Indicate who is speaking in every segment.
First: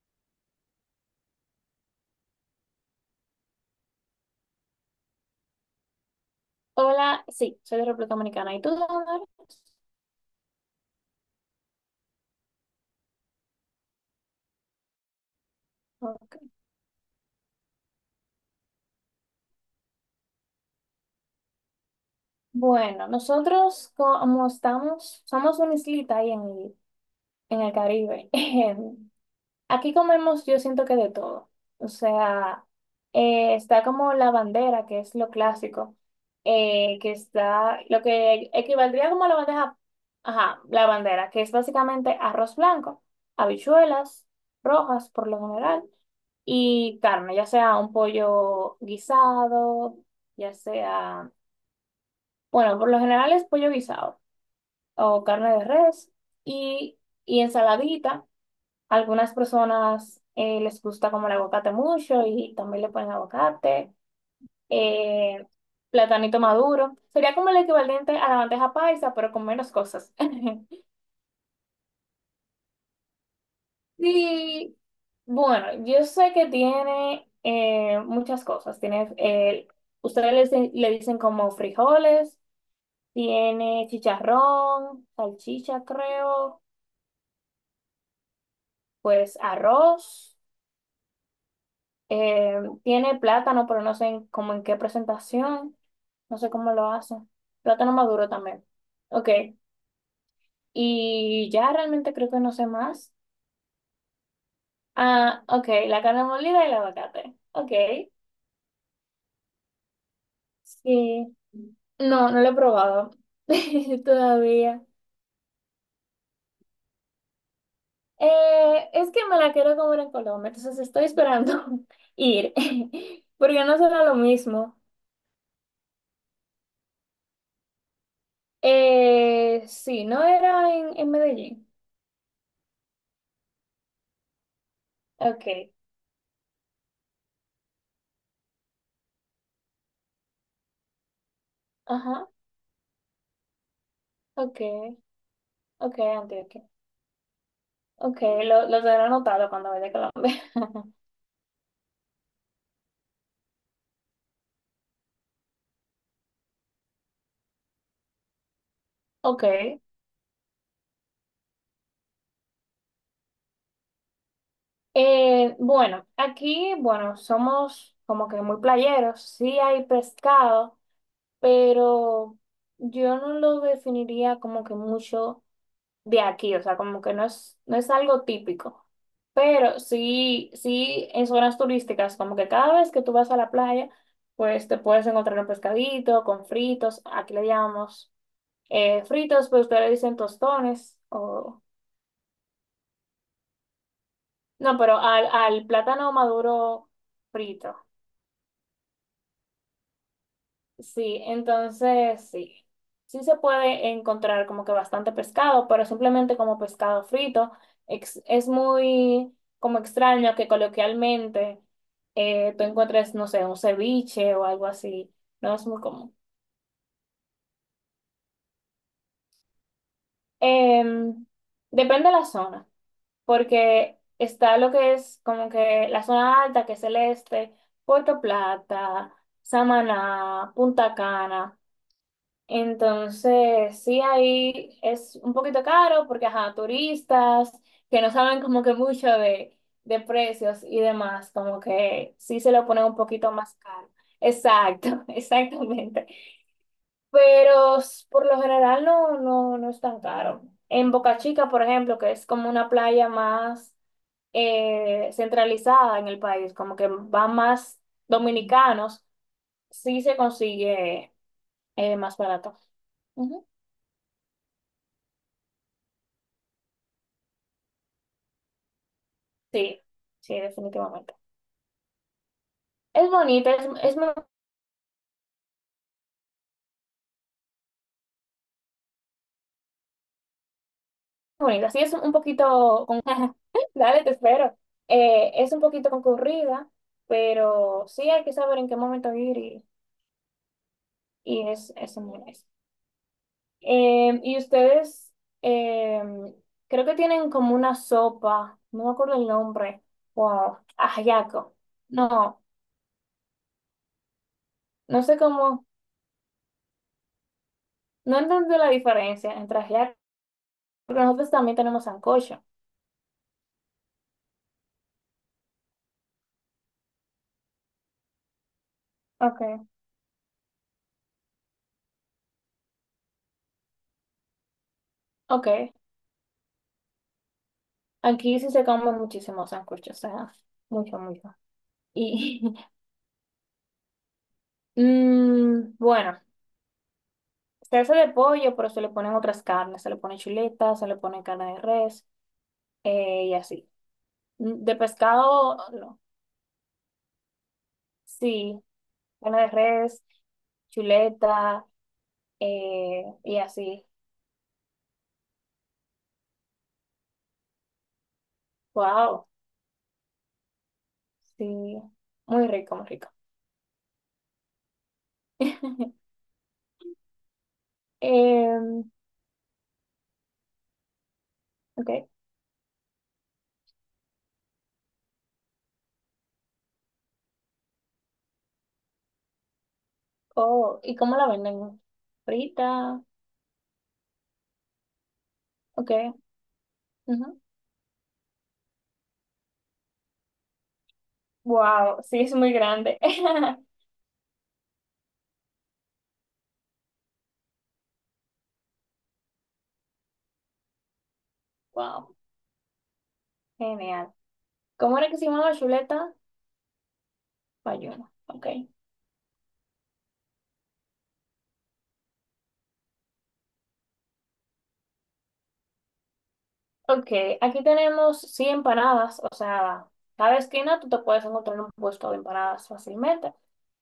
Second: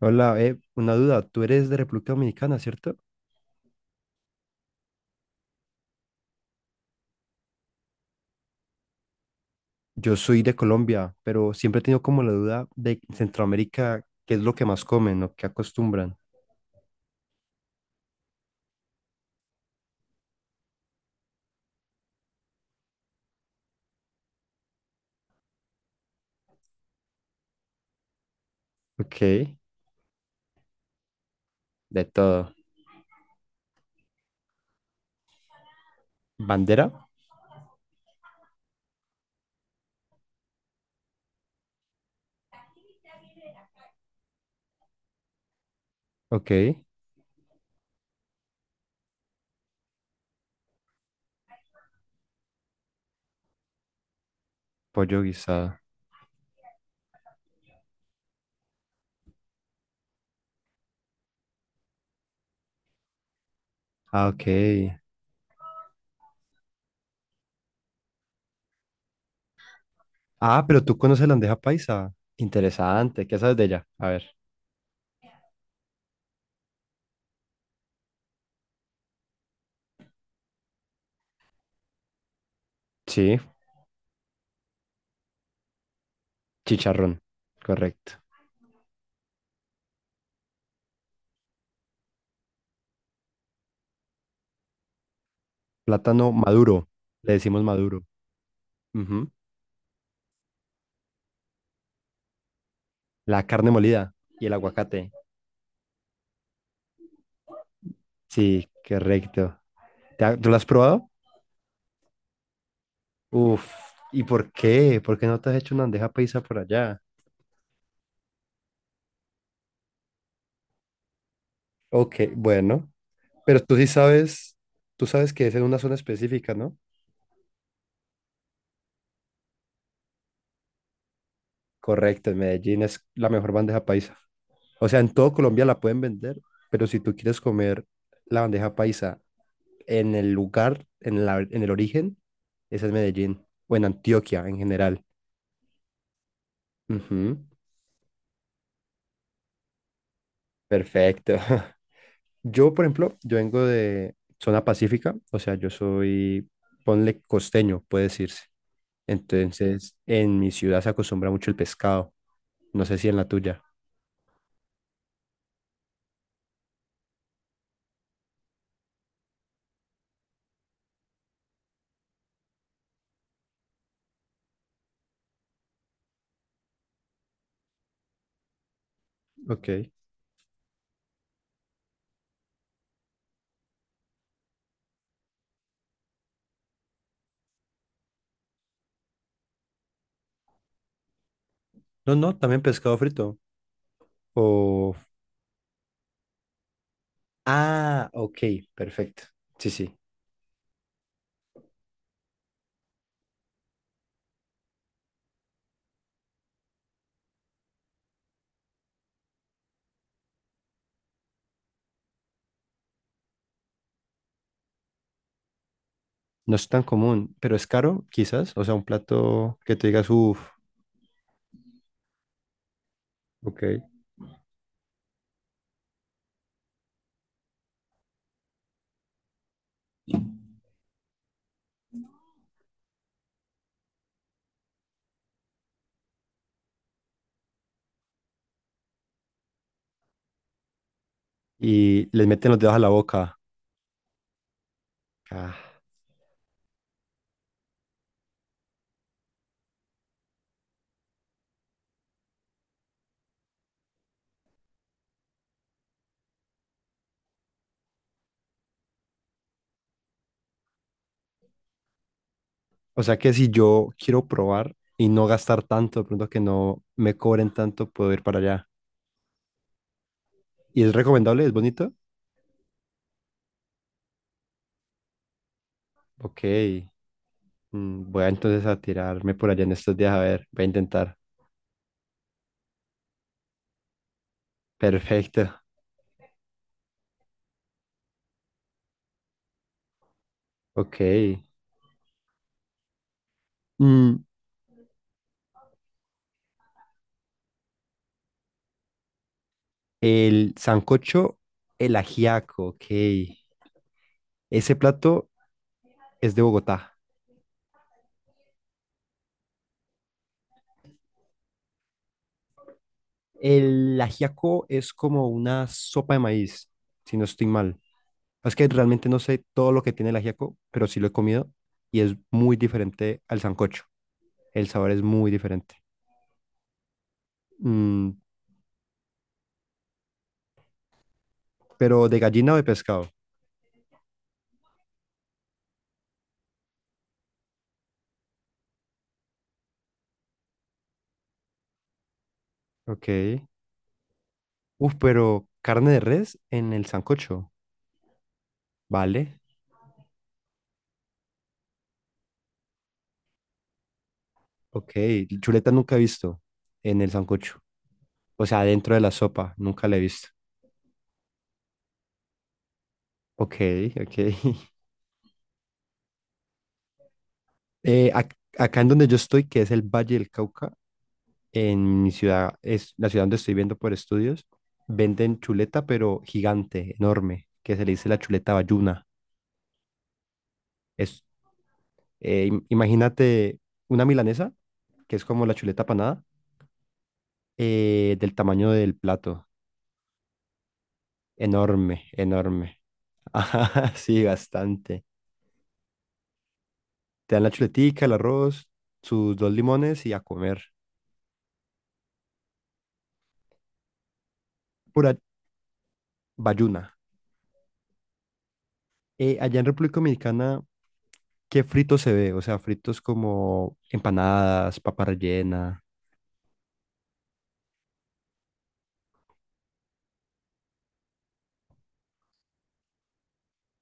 Speaker 1: Hola, una duda. Tú eres de República Dominicana, ¿cierto?
Speaker 2: Hola, sí, soy de República Dominicana. ¿Y tú de dónde eres?
Speaker 1: Yo soy de Colombia, pero siempre he tenido como la duda de Centroamérica, ¿qué es lo que más comen o qué acostumbran?
Speaker 2: Ok. Bueno, nosotros como estamos, somos una islita ahí en el Caribe.
Speaker 1: Ok,
Speaker 2: Aquí comemos, yo siento que de todo. O
Speaker 1: de todo.
Speaker 2: sea, está como la bandera, que es lo clásico,
Speaker 1: ¿Bandera?
Speaker 2: que está lo que equivaldría como a la bandeja, ajá, la bandera, que es básicamente arroz blanco, habichuelas rojas por lo general.
Speaker 1: Ok,
Speaker 2: Y carne, ya sea un pollo guisado, ya sea, bueno, por lo general es pollo guisado
Speaker 1: pollo
Speaker 2: o carne de
Speaker 1: guisado.
Speaker 2: res y, y ensaladita. Algunas personas les gusta como el aguacate mucho y también le ponen aguacate,
Speaker 1: Ah, ok.
Speaker 2: eh, platanito maduro. Sería como el equivalente a la bandeja paisa, pero con menos cosas.
Speaker 1: Ah, pero tú conoces la bandeja paisa. Interesante, ¿qué sabes de ella? A ver.
Speaker 2: Sí, bueno, yo sé que tiene muchas cosas. Tiene, ustedes le dicen como frijoles,
Speaker 1: Sí,
Speaker 2: tiene chicharrón, salchicha, creo,
Speaker 1: chicharrón, correcto.
Speaker 2: pues arroz, tiene plátano, pero no sé en- como en qué presentación,
Speaker 1: Plátano
Speaker 2: no sé cómo
Speaker 1: maduro,
Speaker 2: lo hacen.
Speaker 1: le decimos
Speaker 2: Plátano
Speaker 1: maduro.
Speaker 2: maduro también. Ok,
Speaker 1: Ujú.
Speaker 2: y ya realmente creo que no sé más.
Speaker 1: La carne molida y el aguacate.
Speaker 2: Ah, ok, la carne molida y el aguacate. Ok,
Speaker 1: Sí, correcto. ¿Tú lo has probado?
Speaker 2: sí. No, no lo he probado
Speaker 1: Uf, ¿y por
Speaker 2: todavía.
Speaker 1: qué? ¿Por qué no te has hecho una bandeja paisa por allá?
Speaker 2: Es que me la quiero comer en Colombia, entonces estoy esperando
Speaker 1: Ok,
Speaker 2: ir,
Speaker 1: bueno, pero
Speaker 2: porque
Speaker 1: tú
Speaker 2: no
Speaker 1: sí
Speaker 2: será lo
Speaker 1: sabes,
Speaker 2: mismo.
Speaker 1: tú sabes que es en una zona específica, ¿no?
Speaker 2: Sí, no era en Medellín.
Speaker 1: Correcto, en Medellín es la mejor bandeja paisa. O sea, en todo Colombia
Speaker 2: Okay,
Speaker 1: la pueden vender, pero si tú quieres comer la bandeja paisa en el lugar, en el origen,
Speaker 2: ajá,
Speaker 1: es en Medellín o en Antioquia en
Speaker 2: okay.
Speaker 1: general.
Speaker 2: Okay Andy, ok, Antioquia.
Speaker 1: Ujú,
Speaker 2: Okay, lo tendré anotado cuando vaya a Colombia.
Speaker 1: perfecto. Yo, por ejemplo, yo vengo de zona pacífica, o sea, yo soy, ponle costeño, puede decirse.
Speaker 2: Okay,
Speaker 1: Entonces, en mi ciudad se acostumbra mucho el pescado. No sé si en la tuya.
Speaker 2: bueno, aquí, bueno, somos como que muy playeros, sí hay pescado. Pero yo no lo definiría como que mucho de aquí, o sea, como que no es algo típico. Pero
Speaker 1: Ok.
Speaker 2: sí, sí, en zonas turísticas, como que cada vez que tú vas a la playa, pues te puedes encontrar un pescadito con fritos, aquí le llamamos fritos, pero ustedes le dicen tostones, o...
Speaker 1: No, no, también pescado frito.
Speaker 2: No,
Speaker 1: O...
Speaker 2: pero al plátano maduro frito.
Speaker 1: Ah, ok, perfecto. Sí, sí.
Speaker 2: Sí, entonces sí, sí se puede encontrar como que bastante pescado, pero simplemente como pescado frito. Es muy como extraño que coloquialmente tú encuentres, no sé, un ceviche o algo así. No es muy común.
Speaker 1: No es tan común, pero es caro, quizás. O sea, un plato que te digas, uff,
Speaker 2: Em, Depende de la zona,
Speaker 1: ok.
Speaker 2: porque está lo que es como que la zona alta, que es el este, Puerto Plata, Samaná, Punta Cana. Entonces, sí, ahí es un poquito caro porque, ajá, turistas que no saben como que mucho de precios y demás, como
Speaker 1: Y
Speaker 2: que
Speaker 1: les
Speaker 2: sí
Speaker 1: meten
Speaker 2: se
Speaker 1: los
Speaker 2: lo
Speaker 1: dedos a
Speaker 2: ponen
Speaker 1: la
Speaker 2: un poquito
Speaker 1: boca.
Speaker 2: más caro. Exacto,
Speaker 1: Ah,
Speaker 2: exactamente. Pero por lo general no, no, no es tan caro. En Boca Chica, por ejemplo, que es como una playa más centralizada en el país, como que van más dominicanos, sí se consigue más barato.
Speaker 1: o sea que si yo quiero probar y no gastar tanto, de pronto que no me cobren tanto, puedo ir para allá.
Speaker 2: Sí, sí,
Speaker 1: ¿Y es
Speaker 2: definitivamente.
Speaker 1: recomendable? ¿Es bonito?
Speaker 2: Es bonita, es muy
Speaker 1: Ok. Voy a entonces a tirarme por allá en estos días, a ver, voy a intentar.
Speaker 2: bonita. Sí, es un poquito con... Dale, te espero. Es un
Speaker 1: Perfecto.
Speaker 2: poquito concurrida, pero sí hay que saber en qué momento ir
Speaker 1: Ok.
Speaker 2: y es muy nice. Eh,
Speaker 1: Mm,
Speaker 2: y ustedes, eh, creo que tienen como una sopa, no me acuerdo el nombre,
Speaker 1: el
Speaker 2: wow,
Speaker 1: sancocho,
Speaker 2: ajiaco.
Speaker 1: el
Speaker 2: No,
Speaker 1: ajiaco, ok. Ese
Speaker 2: no sé
Speaker 1: plato
Speaker 2: cómo,
Speaker 1: es de Bogotá.
Speaker 2: no entiendo la diferencia entre ajiaco, porque nosotros también tenemos sancocho.
Speaker 1: El ajiaco es como una sopa de maíz, si no estoy mal. Es que realmente no sé
Speaker 2: Okay.
Speaker 1: todo lo que tiene el ajiaco, pero sí lo he comido y es muy diferente al sancocho. El sabor es muy
Speaker 2: Ok,
Speaker 1: diferente. Mm,
Speaker 2: aquí sí se comen muchísimos sándwiches, o sea, mucho, mucho.
Speaker 1: pero de gallina
Speaker 2: Y
Speaker 1: o de pescado.
Speaker 2: bueno, se hace de pollo, pero se le ponen otras carnes, se le pone chuleta, se le pone carne de res
Speaker 1: Ok.
Speaker 2: y así. De
Speaker 1: Uf, pero
Speaker 2: pescado,
Speaker 1: carne
Speaker 2: no.
Speaker 1: de res en el sancocho.
Speaker 2: Sí, carne
Speaker 1: Vale.
Speaker 2: de res, chuleta y así.
Speaker 1: Ok. Chuleta nunca he visto en el sancocho. O sea, dentro de la
Speaker 2: Wow,
Speaker 1: sopa, nunca la he visto.
Speaker 2: sí, muy rico, muy rico.
Speaker 1: Ok, ok. Acá
Speaker 2: Em,
Speaker 1: en donde yo estoy, que es el Valle del Cauca, en
Speaker 2: ok.
Speaker 1: mi ciudad, es la ciudad donde estoy viendo por estudios, venden chuleta, pero gigante, enorme, que se le dice la chuleta bayuna.
Speaker 2: Oh, ¿y cómo
Speaker 1: Es,
Speaker 2: la venden? Frita,
Speaker 1: imagínate una milanesa, que es como la chuleta
Speaker 2: ok.
Speaker 1: panada,
Speaker 2: Ujú.
Speaker 1: del tamaño del plato.
Speaker 2: Wow,
Speaker 1: Enorme,
Speaker 2: sí, es muy
Speaker 1: enorme.
Speaker 2: grande.
Speaker 1: Ajá, sí, bastante. Te dan la chuletica, el arroz, sus dos limones y a comer.
Speaker 2: Wow, genial. ¿Cómo era
Speaker 1: Pura
Speaker 2: que se llamaba chuleta?
Speaker 1: bayuna.
Speaker 2: Bayuna. Ok.
Speaker 1: Allá en República Dominicana, ¿qué frito se ve? O sea, fritos como empanadas, papa rellena.
Speaker 2: Ok, aquí tenemos sí empanadas, o sea, cada esquina tú te puedes encontrar un puesto de empanadas fácilmente.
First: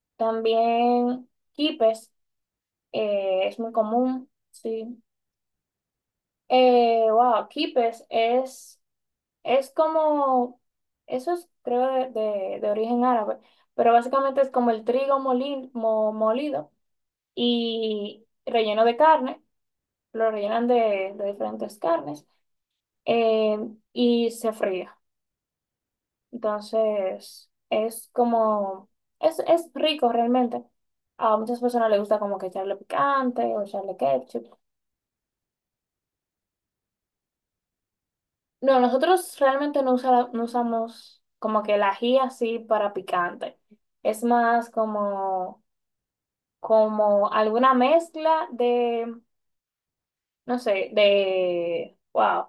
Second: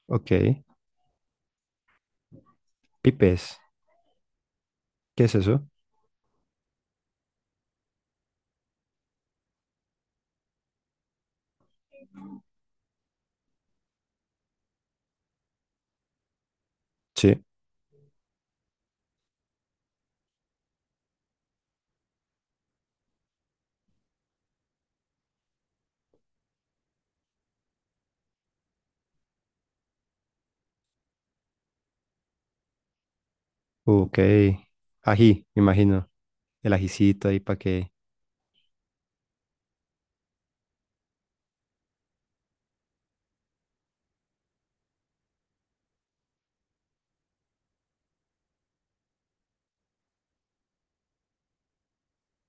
Speaker 1: Ok.
Speaker 2: También quipes,
Speaker 1: Pipes.
Speaker 2: es muy común, sí.
Speaker 1: ¿Qué es eso?
Speaker 2: Wow, quipes es como, eso es creo de origen árabe, pero básicamente es como el molido
Speaker 1: Sí.
Speaker 2: y relleno de carne, lo rellenan de diferentes carnes eh, y se fría. Entonces, es como, es rico realmente. A muchas personas les gusta como que echarle picante o echarle
Speaker 1: Ok.
Speaker 2: ketchup.
Speaker 1: Ají, me imagino. El ajicito ahí para que...
Speaker 2: No, nosotros realmente no, no usamos como que el ají así para picante. Es más como, como alguna mezcla de, no sé, de, wow.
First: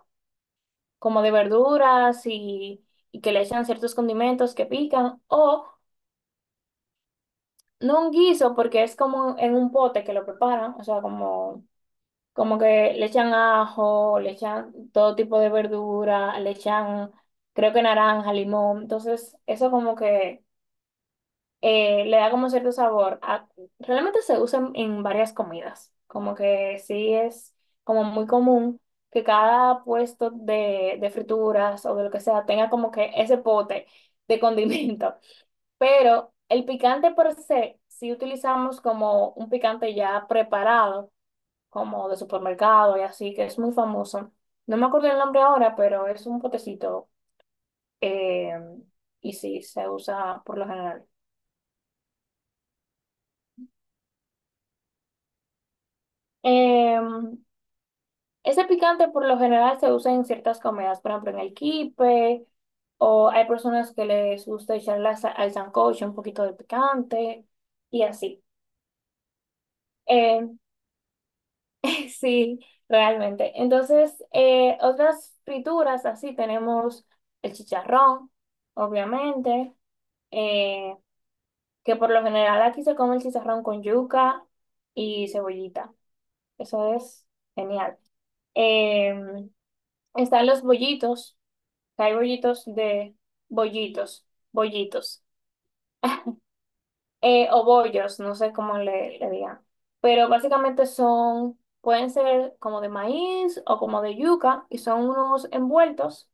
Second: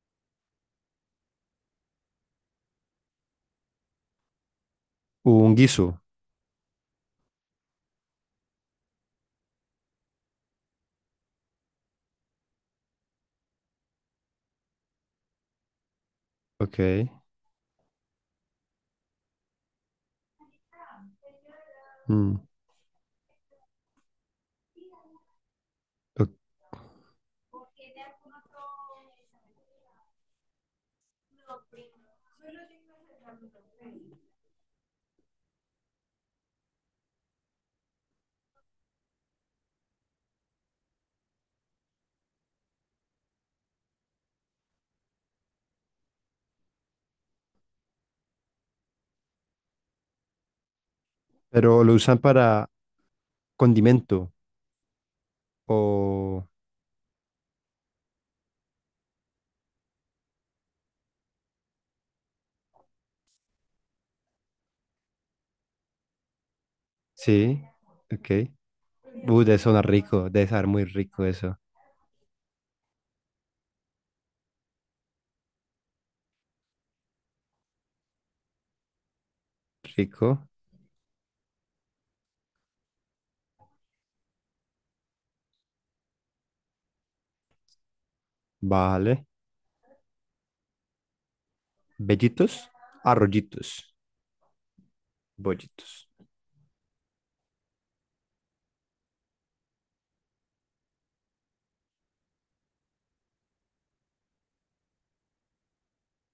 Speaker 2: Como de verduras y que le echan ciertos condimentos que pican,
Speaker 1: Un
Speaker 2: o
Speaker 1: guiso.
Speaker 2: no un guiso porque es como en un pote que lo preparan, o sea, como, como que le echan ajo, le echan todo tipo de verdura, le
Speaker 1: Ok.
Speaker 2: echan creo que naranja, limón, entonces eso como que le da
Speaker 1: Mm,
Speaker 2: como cierto sabor. Realmente se usa en varias comidas,
Speaker 1: ok.
Speaker 2: como que sí es como muy común que cada puesto de frituras o de lo que sea tenga como que ese pote de condimento. Pero el picante per se, si utilizamos como un picante ya preparado, como de supermercado y así, que es muy famoso. No me acuerdo el nombre ahora, pero es un potecito eh, y sí, se usa por lo general.
Speaker 1: Pero lo usan para condimento. O...
Speaker 2: Em, Ese picante por lo general se usa en ciertas comidas, por ejemplo en el quipe, o hay personas que les gusta echarle al sancocho un poquito de picante
Speaker 1: Sí.
Speaker 2: y
Speaker 1: Ok.
Speaker 2: así.
Speaker 1: Debe sonar rico.
Speaker 2: Eh,
Speaker 1: Debe sonar muy rico eso.
Speaker 2: sí, realmente. Entonces, otras frituras así tenemos el chicharrón, obviamente,
Speaker 1: Rico.
Speaker 2: eh, que por lo general aquí se come el chicharrón con yuca y cebollita. Eso es genial.
Speaker 1: Vale.
Speaker 2: Em, Están los bollitos. Hay
Speaker 1: Bellitos.
Speaker 2: bollitos de
Speaker 1: Arrollitos.
Speaker 2: bollitos, bollitos,
Speaker 1: Bollitos.
Speaker 2: o bollos, no sé cómo le digan. Pero básicamente son, pueden ser como de maíz o como de yuca y son unos envueltos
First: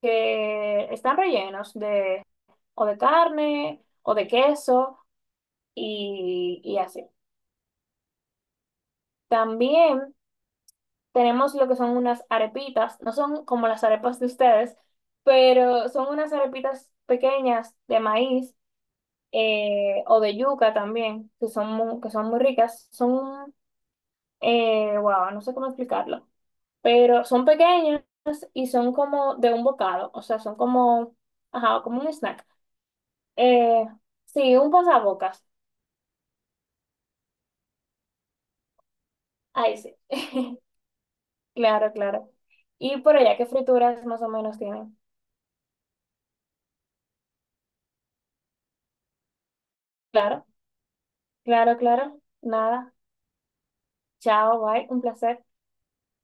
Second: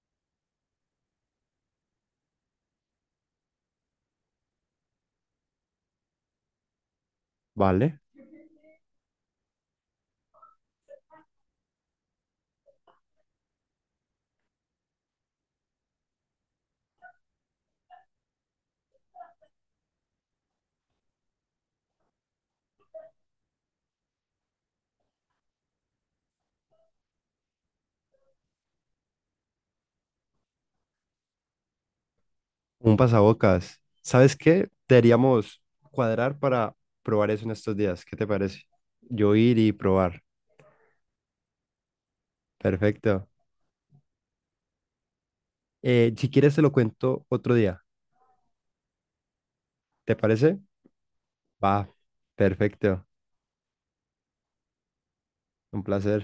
Speaker 2: que están rellenos de o de carne o de queso y así.
Speaker 1: Vale.
Speaker 2: También tenemos lo que son unas arepitas, no son como las arepas de ustedes, pero son unas arepitas pequeñas de maíz o de yuca también, que son muy ricas. Son, wow, no sé cómo explicarlo, pero son pequeñas y son como de un bocado, o sea, son como, ajá, como un snack.
Speaker 1: Un pasabocas.
Speaker 2: Eh,
Speaker 1: ¿Sabes
Speaker 2: sí,
Speaker 1: qué?
Speaker 2: un pasabocas.
Speaker 1: Deberíamos cuadrar para probar eso en estos días. ¿Qué te parece? Yo ir y
Speaker 2: Ahí sí.
Speaker 1: probar.
Speaker 2: Claro, claro. Y por
Speaker 1: Perfecto.
Speaker 2: allá, ¿qué frituras más o menos tienen?
Speaker 1: Si quieres, te lo cuento otro día. ¿Te
Speaker 2: Claro,
Speaker 1: parece?
Speaker 2: claro,
Speaker 1: Va.
Speaker 2: claro. Nada.
Speaker 1: Perfecto.
Speaker 2: Chao, bye. Un placer.
Speaker 1: Un placer.